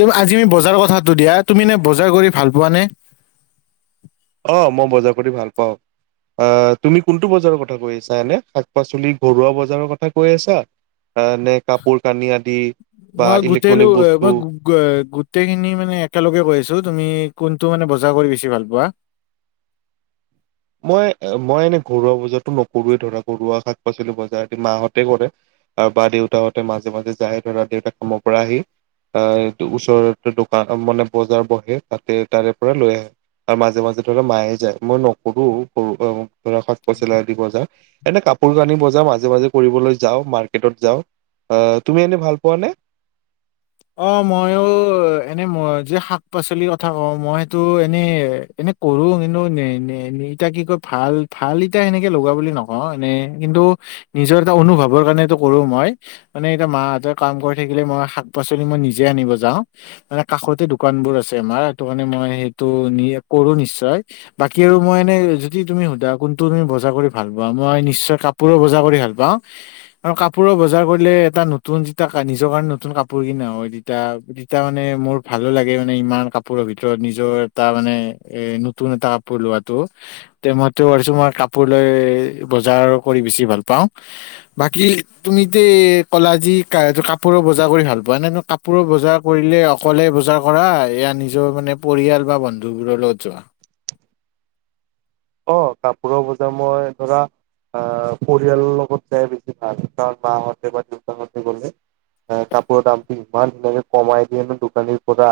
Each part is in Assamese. তো আজিৰ আমি বজাৰৰ কথাটো দিয়া তুমি নে বজাৰ কৰি ভাল পোৱা নে অ ম বজাৰ কৰি ভাল পাওঁ এ তুমি কোনটো বজাৰৰ কথা কৈ আছা এনে শাক পাচলি ঘৰুৱা বজাৰৰ কথা কৈ আছা আ নে কাপোৰ কানি আদি বা মই গোটেইলো ইলেক্ট্ৰনিক বস্তু মই গো গো এ গোটেই খিনি মানে একেলগে কৈ আছো তুমি, কোনটো মানে বজাৰ কৰি বেছি ভাল পোৱা। মই এ মই এনেই ঘৰুৱা বজাৰটো নকৰোৱে ধৰা ঘৰুৱা শাক পাচলি বজাৰ মাহঁতে কৰে আৰু বা দেউতাহঁতে মাজে মাজে যায় ধৰা দেউতাক কামৰ পৰা আহি আহ টো ওচৰতে দোকান মানে বজাৰ বহে তাতে তাৰে পৰা লৈ আহে আৰু মাজে মাজে ধৰা মায়ে যায় মই ন কৰোঁ [unintelligible] ধৰা শাক পচলি আদি বজাৰ। এনে কাপোৰ কানি বজাৰ মাজে মাজে কৰিবলৈ যাওঁ, মাৰ্কেটত যাওঁ। এ, তুমি এনেই ভাল পোৱা নে? অ', মইও এনে মই যে শাক পাচলিৰ কথা কওঁ মই সেইতো এনে এনে কৰো কিন্তু নে নি নি, এতিয়া কি কয় ভাল ভাল ইতিয়া সেনেকে লগা বুলি নকওঁ এনে, কিন্তু নিজৰ এটা অনুভৱৰ কাৰণ সেইটো কৰো মই, মানে এতিয়া মাঁহতে কাম কৰি থাকিলে মই শাক পাচলি মই নিজে আনিব যাওঁ, মানে কাষতে দোকানবোৰ আছে আমাৰ, সেইটো কাৰণে মই সেইটো নি কৰো নিশ্চয়। বাকী আৰু মই এনেই যদি তুমি সোধা কোনটো তুমি বজাৰ কৰি ভাল পোৱা মই নিশ্চয় কাপোৰৰ বজাৰ কৰি ভাল পাওঁ আৰু কাপোৰৰ বজাৰ কৰিলে এটা নতুন যিতা কা নিজৰ কাৰণে নতুন কাপ কাপোৰ কিনা হয় তেতিয়া তেতিয়া মানে মোৰ ভালো লাগে মানে ইমান কাপোৰৰ ভিতৰত নিজৰ এটা মানে এ নতুন এটা কাপোৰ লোৱাটো। তে মইটো ভাবিছোঁ মই কাপোৰ লৈ এ, বজাৰ কৰি বেছি ভাল পাওঁ, বাকী তুমিতে ইতে কলা যি কা-কাপোৰৰ বজাৰ কৰি ভাল পোৱা নাই ন কাপোৰৰ বজাৰ কৰিলে অকলে বজাৰ কৰা, এয়া নিজৰ মানে পৰিয়াল বা বন্ধুবোৰৰ লগত যোৱা? অ', কাপোৰৰ বজাৰ মই ধৰা আ পৰিয়ালৰ লগত যাই বেছি ভাল কাৰণ মাহঁতে বা দেউতাহঁতে গ'লে এ, কাপোৰৰ দামটো ইমান ধুনীয়াকে কমাই দিয়ে নো দোকানীৰ পৰা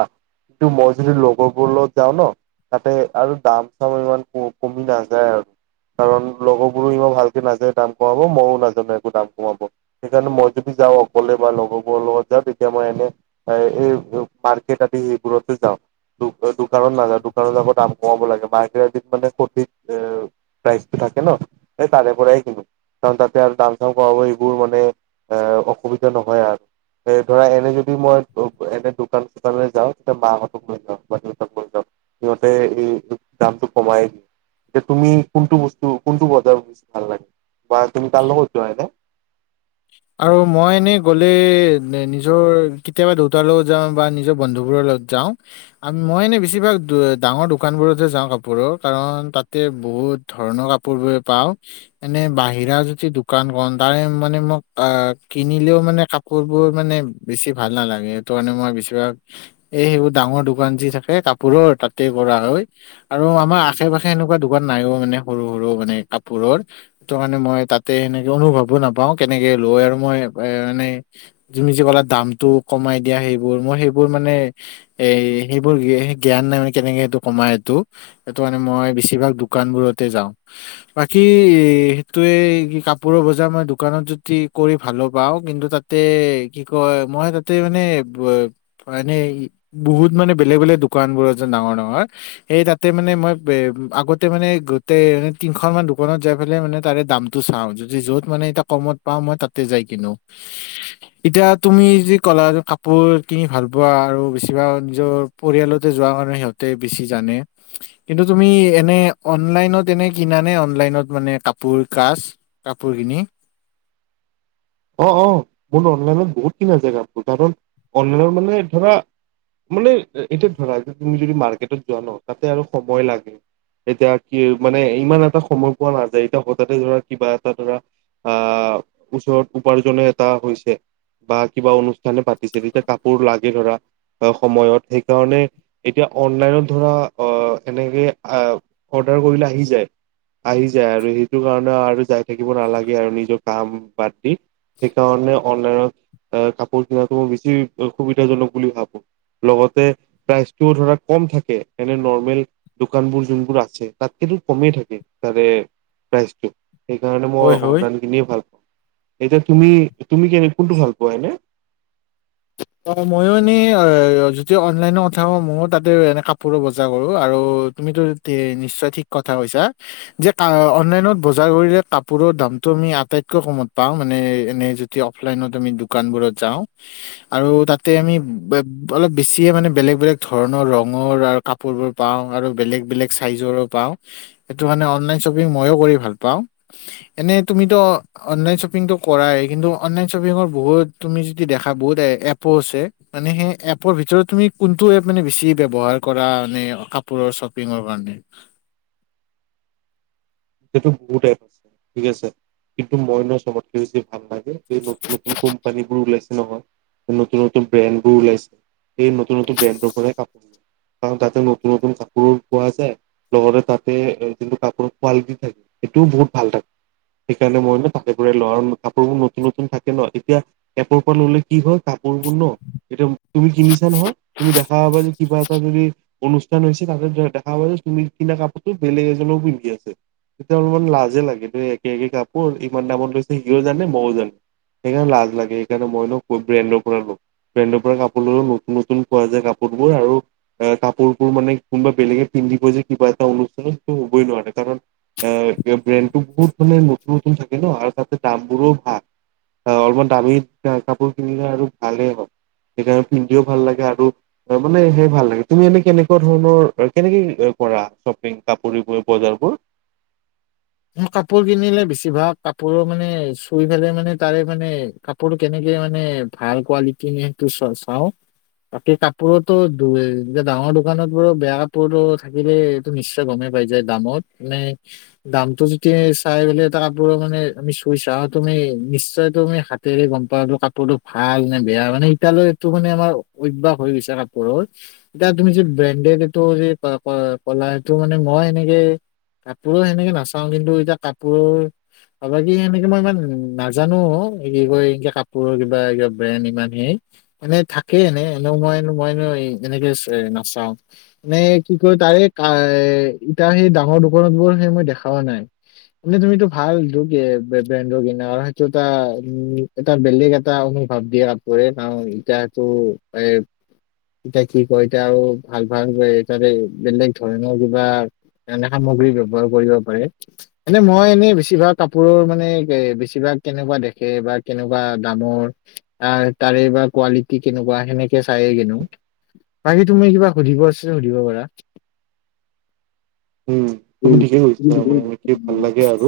কিন্তু মই যদি লগৰবোৰৰ লগত যাওঁ ন' তাতে আৰু দাম চাম ইমান কম কমি নাযায় আৰু কাৰণ লগৰবোৰো ইমান ভালকে নাযায় দাম কমাব, মইও নাজানো একো দাম কমাব। সেইকাৰণে মই যদি যাওঁ অকলে বা লগৰবোৰৰ লগত যাওঁ তেতিয়া মই এনে এ, এই মাৰ্কেট আদি সেইবোৰতে যাওঁ দোক-দোকানত নাযাওঁ দোকানত যাব দাম কমাব লাগে মাৰ্কেট আদিত মানে প এ, প্ৰাইজটো থাকে ন' এ, তাৰে পৰাই কিনো কাৰণ তাতে আৰু দাম চাম কমাব এইবোৰ মানে এ, অসুবিধা নহয় আৰু। এ, ধৰা এনে যদি মই ব এনে দোকান চোকানলে যাওঁ তেতিয়া মাহঁতক লৈ যাওঁ বা দেউতাক লৈ যাওঁ, সিঁহতে এই দু দামটো কমাই এ, তুমি কোনটো বস্তু কোনটো বজাৰত ভাল লাগে, বা তুমি কাৰ লগত যোৱা এনে? আৰু মই এনেই গ'লে নি নিজৰ কেতিয়াবা দেউতাৰ লগত যাওঁ বা নিজৰ বন্ধুবোৰৰ লগত যাওঁ। আ মই এনে বেছিভাগ দু ডাঙৰ দোকানবোৰতহে যাওঁ কাপোৰৰ, কাৰণ তাতে বহুত ধৰণৰ কাপোৰবোৰ পাওঁ, এনে বাহিৰা যদি দোকান কম তাৰে মানে মোক আ কিনিলেও মানে কাপোৰবোৰ মানে বেছি ভাল নালাগে, সেইটো কাৰণে মই বেছিভাগ এই সেইবোৰ ডাঙৰ দোকান যি থাকে কাপোৰৰ তাতে কৰা হয় আৰু আমাৰ আশে পাশে এনেকুৱা দোকান নাইও মানে সৰু সৰু মানে কাপোৰৰ, ইটো কাৰণে মই তাতে এনেকে অনুভৱো নাপাও কে কেনেকে লৈ আৰু মই এ, মানে তুমি যে ক'লা দামটো কমাই দিয়া সেইবোৰ মই সেইবোৰ মানে, এই সেইবোৰ সে জ্ঞান নাই মান কেনেকে সেইটো কমাই এইটো। সেইটো কাৰণে মানে মই বেছিভাগ দোকান বোৰতে যাও বাকি এ সেইটোয়ে কি কাপোৰৰ বজাৰ মই দোকানত য [unintelligible] কৰি ভালো পাওঁ কিন্তু তাতে কি কয় মই তাতে মানে ব এনেই ই বহুত মানে বেলেগ বেলেগ দোকান বোৰ আছে ডাঙৰ ডাঙৰ সেই তাতে মানে মই বে আগতে মানে গোটে মানে তিনখনমান দোকানত যাই পেলাই মানে তাৰে দামটো চাওঁ যদি য'ত মানে এটা কমত পাওঁ মই তাতে যায় কিনো এতিয়া তুমি যি কলা য কাপোৰ কিনি ভালপোৱা আৰু বেছিভাগ য'ৰ পৰিয়ালতে যোৱা কাৰণে সিহঁতে বেছি জানে, কিন্তু তুমি এনেই অনলাইনত এনেই কিনানে অনলাইনত মানে কাপোৰ কাজ কাপোৰ কিনি? অ', অ', মোৰ অনলাইনত বহুত কিনা যায় কাপোৰ, কাৰণ অনলাইন মানে ধৰা, মানে এতিয়া ধৰা, তুমি যদি মাৰ্কেটত যোৱা ন, তাতে আৰু সময় লাগে, এতিয়া কি মানে ইমান এটা সময় পোৱা নাযায় এতিয়া হঠাতে ধৰা কিবা এটা ধৰা আ, ওচৰত উপাৰ্জনে এটা হৈছে বা কিবা অনুষ্ঠানে পাতিছে, তেতিয়া কাপোৰ লাগে ধৰা সময়ত সেইকাৰণে এতিয়া অনলাইনত ধৰা, অ', এনেকে আ, অৰ্ডাৰ কৰিলে আহি যায়, আহি যায় আৰু সেইটো কাৰণে আৰু যায় থাকিব নালাগে আৰু নিজৰ কাম বাদ দি। সেইকাৰণে অনলাইনত অ, কাপোৰ কিনাটো মই বেছি সুবিধাজনক বুলি ভাবো। লগতে প্ৰাইচটোও ধৰা কম থাকে, এনে নৰ্মেল দোকানবোৰ যোনবোৰ আছে তাতকে টো কমেই থাকে, তাৰে প্ৰাইচটো। সেইকাৰণে হয় মই হয় অনলাইন কিনিয়ে ভাল পাওঁ। এতিয়া, তুমি, তুমি কেনে-কোনটো ভাল পোৱা এনে? অ', ময়ো এনে অ, যদি অনলাইনৰ কথা কওঁ ময়ো তাতে এনে কাপোৰৰ বজাৰ কৰোঁ, আৰু তুমিতো তে, নিশ্চয় ঠিক কথা কৈছা, যে কা অনলাইনত বজাৰ কৰিলে কাপোৰৰ দামটো আমি আটাইতকৈ কমত পাওঁ মানে এনে যেতিয়া অফলাইনত আমি দোকানবোৰত যাওঁ। আৰু তাতে আমি ব, অলপ বেছিয়ে মানে বেলেগ বেলেগ ধৰণৰ ৰঙৰ আৰু কাপোৰবোৰ পাওঁ আৰু বেলেগ বেলেগ চাইজৰো পাওঁ। সেইটো কাৰণে অনলাইন শ্বপিং মইয়ো কৰি ভাল পাওঁ। এনে তুমিতো অ, অনলাইন শ্বপিংতটো কৰাই কিন্তু অনলাইন শ্বপিঙৰ বহুত তুমি যদি দেখা বহুত এ এপো আছে, মানে সেই এপৰ ভিতৰত তুমি কোনটো এপ মানে বেছি ব্যৱহাৰ কৰা, এনেই কাপোৰৰ শ্বপিংৰ কাৰণে? সেইটো বহুত এপ, ঠিক আছে। কিন্তু মই নহয় চবতকে বেছি ভাল লাগে এই নতুন-নতুন কোম্পানীবোৰ ওলাইছে। নহয়, নতুন - নতুন ব্ৰেণ্ড বোৰ ওলাইছে, সেই নতুন - নতুন ব্ৰেণ্ডৰ পৰাই কাপোৰ লোৱা হয়। কাৰণ তাতে নতুন - নতুন কাপোৰ পোৱা যায়, লগতে তাতে যোনটো কাপোৰত কোৱালিটি থাকে, সেইটোও বহুত ভাল থাকে, সেইকাৰণে মই ন তাৰে পৰাই লওঁ আৰু কাপোৰবোৰ নতুন - নতুন থাকে ন এতিয়া এপৰ পৰা ল'লে কি হয় কাপোৰবোৰ ন, এতিয়া তুমি কিনিছা নহয়? তুমি দেখা [unintelligible] কিবা এটা যদি অনুষ্ঠান হৈছে, তাতে দেখা পাবা যে, তুমি কিনা কাপোৰতো বেলেগ এজনেও পিন্ধি আছে। তেতিয়া অলপমান লাজে লাগে দেই, একে একে কাপোৰ ইমান দামত লৈছে সিও জানে ময়ো জানো। সেইকাৰণে লাজ লাগে সেইকাৰণে মই নকওঁ, ক'ৰ ব্ৰেণ্ডৰ পৰা লওঁ। ব্ৰেণ্ডৰ পৰা কাপোৰ ল'লে নতুন -নতুন পোৱা যায় কাপোৰবোৰ আৰু কাপোৰবোৰ মানে কোনোবা বেলেগে পিন্ধিব যে কিবা এটা অনুষ্ঠানত সেইটো হ'বই নোৱাৰে কাৰণ এ ব্ৰেণ্ডবোৰ বহুত মানে নতুন-নতুন থাকে ন, আৰু তাতে দাম বোৰো ভাল। অলপমান দামী কাপোৰ কিনিলে আৰু ভালেই হয়। সেইকাৰণে পিন্ধিও ভাল লাগে আৰু তাৰমানে সেয়াই ভাল লাগে। তুমি এনে কেনেকুৱা ধৰণৰ কেনেকে কৰা শ্বপিং কাপোৰ এইবোৰ বজাৰ বোৰ? মই কাপোৰ কিনিলে বেছি ভাগ কাপোৰ মানে চুই পেলাই মানে তাৰে মানে কাপোৰ কেনেকে মানে ভাল কোৱালিটি সেইটো চ-চাওঁ, বাকী কাপোৰতো দো-ডাঙৰ দোকানত বাৰু বেয়া কাপোৰো থাকিলে, এইটো নিশ্চয় গ'মেই পাই যায় দামত। মানে দামটো যেতিয়া চাইপেলে এটা কাপোৰ মানে আমি চুই চাওঁ তুমি নিশ্চয় তুমি হাতেৰে গম পাওঁ কাপোৰটো ভাল নে বেয়া মানে এতিয়ালৈ এইটো মানে আমাৰ অভ্যাস হৈ গৈছে কাপোৰৰ, এতিয়া তুমি যে ব্ৰেণ্ডেড এইটো যে ক-ক কলা এইটো মানে মই সেনেকে কাপোৰো সেনেকে ন কিন্তু এতিয়া কাপোৰৰ বাকি সেনেকে মই ইমান নাজানো অ' কি কয় এনেকে কাপোৰৰ কিবা কিবা ব্ৰেণ্ড ইমান সেই মানে থাকেই এনে এনেও মই মই এনেকে নাচাও মানে কি কয় তাৰে এ ইতা সেই ডাঙৰ দোকনত বোৰ সেই মই দেখা হ নাই, মানে তুমিটো ভাল দু কি বে ব্ৰেণ্ডৰ কিনা আৰু সেইটো এটা উ এটা বেলেগ এটা অনুভৱ দিয়া কাপোৰে কাৰণ এতিয়াটো এ, এতিয়া কি কয় এতিয়া আৰু ভাল - ভাল তাৰে বেলেগ ধৰণৰ কিবা এ সামগ্ৰী ব্ৱহাৰ কৰিব এনে মই এনেই বেছিভাগ কাপোৰৰ মানে বেছিভাগ কেনেকুৱা দেখে বা কেনেকুৱা দামৰ তাৰ তাৰে বা কোৱালিটি কেনেকুৱা সেনেকে চাইয়ে কিনো, বাকী তুমি কিবা সুধিব আছে সুধিব পাৰা। উম তুমি উম, ঠিকেই তুমি কৈছা। কি কৰিবা? দেখি ভাল লাগে আৰু।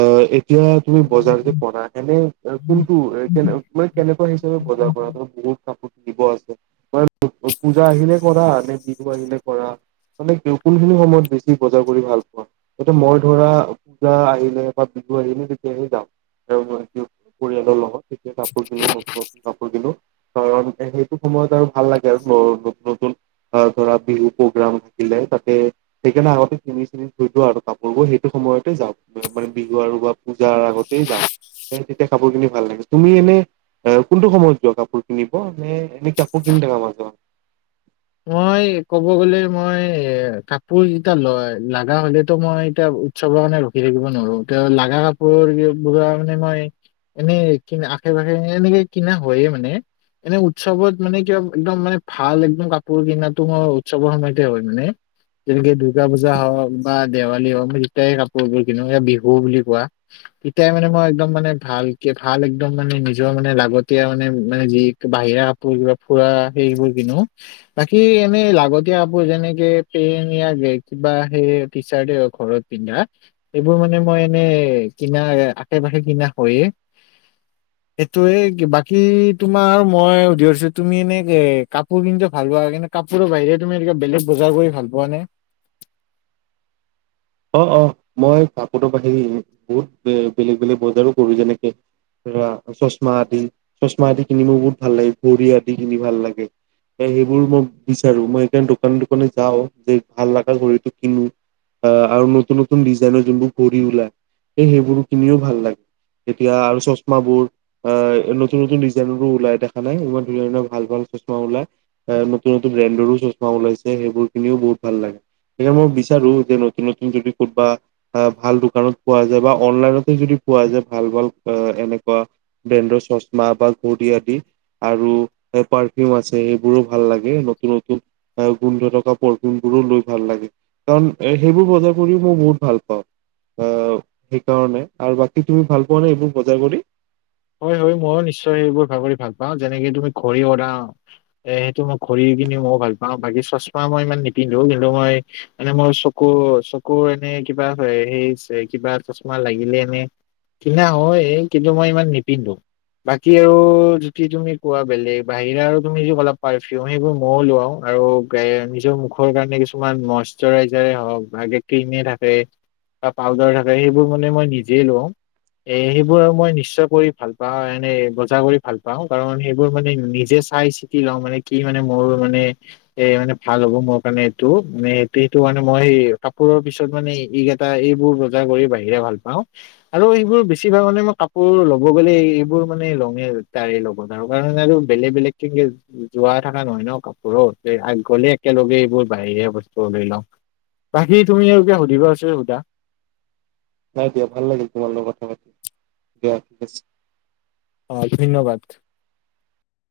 অ' এতিয়া তুমি বজাৰ যে কৰাহেনে? এ, কোনটো এ, কেন মানে কেনেকুৱা হিচাপে বজাৰ কৰা, ধৰা বহুত কাপোৰ? দিব আছে, মই পূ-পূজা আহিলে কৰা নে বিহু আহিলে কৰা, মানে ক কোনখিনি সময়ত? বেছি বজাৰ কৰি ভাল পোৱা, এতিয়া মই ধৰা পূজা আহিলে বা বিহু আহিলে তেতিয়াহে যাওঁ, আৰু য-অ পৰিয়ালৰ লগত। কাপোৰ কিনো নতুন নতুন কাপোৰ কিনো। কাৰণ সেইটো সময়ত আৰু ভাল লাগে আৰু নতুন নতুন ধৰা বিহু প্ৰগ্ৰাম থাকিলে তাতে। সেইকাৰণে আগতে চিনি-চিনি ধুই লোৱা আৰু কাপোৰ বোৰ সেইটো সময়তে যাওঁ মানে বিহু আৰু বা পূজাৰ আগতে যাওঁ সেই তেতিয়া কাপোৰ কিনি ভাল লাগে। তুমি এনে এ, কোনটো সময়ত যোৱা কাপোৰ কিনিব? নে এনে কাপোৰ কিনি থাকা মাজে-মাজে? মই ক'ব গ'লে মই এ, কাপোৰ যিটা লয়, লাগা হ'লেতো মই এতিয়া উৎসৱৰ কানে ৰখি থাকিব নৰো। ত' লাগা কাপোৰ এ-বোৰৰ মানে মই এনেই কিন, আশে-পাশে এনেকে কিনা হয়ে মানে। এনে উৎসৱত মানে কিবা একদম মানে ভাল একদম ক কাপোৰ কিনাতো মই উৎসৱৰ সময়তে হয় মানে, যেনেকে দূৰ্গা পূজা হওঁক বা দেৱালী হওঁক মানে যেতিয়াই ই কাপোৰবোৰ কিনো বিহু বুলি কোৱা তেতিয়াই মানে মই একদম মানে ভালকে ভাল একদম মানে নিজৰ মানে লাগতিয়াল মানে মানে যি বাহিৰা কাপোৰ কিবা ফুৰা সেইবোৰ কিনো। বাকী এনে লাগতিয়া কাপোৰ যেনেকে পেন য়া, গে, কিবা সেই টি চাৰ্টএ হওঁক ঘৰত পিন্ধা, এইবোৰ মানে মই এনে কিনা আশে-পাশে কিনা হয়য়ে, সেইটোয়ে। বাকি তোমাৰ মই সুধি বিছাৰো তুমি এনেকে কাপোৰ কি ভাল পোৱা লা কিন্তু কাপোৰৰ বাহিৰে তুমি এনেকে বেলেগ বজাৰ কৰি ভাল পোৱা নে? অ, অ, মই কাপোৰৰ বাহি বহুত বে বেলেগ বেলেগ বজাৰো কৰোঁ যেনেকে চশমা আদি চশমা আদি কিনি মোৰ বহুত ভাল লাগে ঘড়ী আদি কিনি ভাল লাগে এ সেইবোৰ মই বিচাৰো মই সেইকাৰণে দোকান দোকানে যাওঁ যে ভাল লগা ঘড়ীটো কিনো। অ আৰু নতুন-নতুন ডিজাইনৰ যোনবোৰ ঘড়ী ওলায়, এই সেইবোৰ কিনিও ভাল লাগে, এতিয়া আৰু চশমাবোৰ আ নতুন-নতুন ডিজাইনৰো ওলাই দেখা নাই ইমান ধুনীয়া ধুনীয়া ভাল ভাল চশমা ওলাই, এ নতুন-নতুন ব্ৰেণ্ডৰো চশমা ওলাইছে সেইবোৰ কিনিও বহুত ভাল লাগে, সেইকাৰণে মই বিচাৰো যে নতুন যদি কোনোবা ভাল দোকানত পোৱা যায় বা অনলাইনতে যদি পোৱা যায় ভাল ভাল এনেকুৱা ব্ৰেণ্ডৰ চশমা বা ঘড়ী আদি, আৰু এ পাৰফিউম আছে সেইবোৰো ভাল লাগে নতুন-নতুন গোন্ধ থকা পৰফিউম বোৰো লৈ ভাল লাগে কাৰণ সেইবোৰ বজাৰ কৰিও মই বহুত ভাল পাওঁ, অ, সেইকাৰণে আৰু বাকী তুমি ভাল পোৱা নে এইবোৰ বজাৰ কৰি? হয়-হয় মই নিশ্চয় সেইবোৰ ভগৰী ভাল পাওঁ যেনেকে তুমি ঘড়ী ওৰাও এ সেইটো মই ঘড়ী কিনি মই ভাল পাওঁ বাকী চশমা মই ইমান নিপিন্ধো কিন্তু মই মানে মোৰ চকু -চকুৰ এনে কিবা হেৰি ছে কিবা চশমা লাগিলে এনে কিনা হয় কিন্তু মই ইমান নি পিন্ধো, বাকী আৰু যদি তুমি কোৱা বেলেগ বাহিৰা আৰু তুমি যদি অলপ পাৰফিউম সেইবোৰ ময়ো লোৱাওঁ আৰু গা নিজৰ মুখৰ কাৰণে কিছুমান মইশ্বৰাইজাৰেই হওঁক ভাগে ক্ৰীমেই থাকে বা পাউদাৰ থাকে সেইবোৰ মানে মই নিজেই লোৱাওঁ এই সেইবোৰ আৰু মই নিশ্চয় কৰি ভাল পাওঁ এনে বজাৰ কৰি ভাল পাওঁ কাৰণ সেইবোৰ মানে নিজে চাই-চিতি লওঁ মানে কি মানে মোৰ মানে এ মানে ভাল হ'ব মোৰ কাৰণে এইটো মানে সেইটো - সেইটো মানে মই কাপোৰৰ পিছত মানে ইগ এটা এইবোৰ বজাৰ কৰি বাহিৰে ভাল পাওঁ আৰু এবোৰ বেছিভাগ মানে মই কাপোৰ ক'ব গ'লে এইবোৰ মানে লঙেল তাৰেই লগত তাৰকাৰণে আৰু বেলেগ বেলেগ কে যোৱা থাকা নহয় ন কাপোৰৰ আগ গলে একেলগে এইবোৰ বাহিৰে বস্তু লৈ লওঁ বাকী তুমি আৰু কিবা সুধিবা আছে যদি সুধা। নাই দিয়া ভাল লাগিল তোমাৰ লগত কথা পাতি দিয়া ঠিক আছে। অ ধন্যবাদ।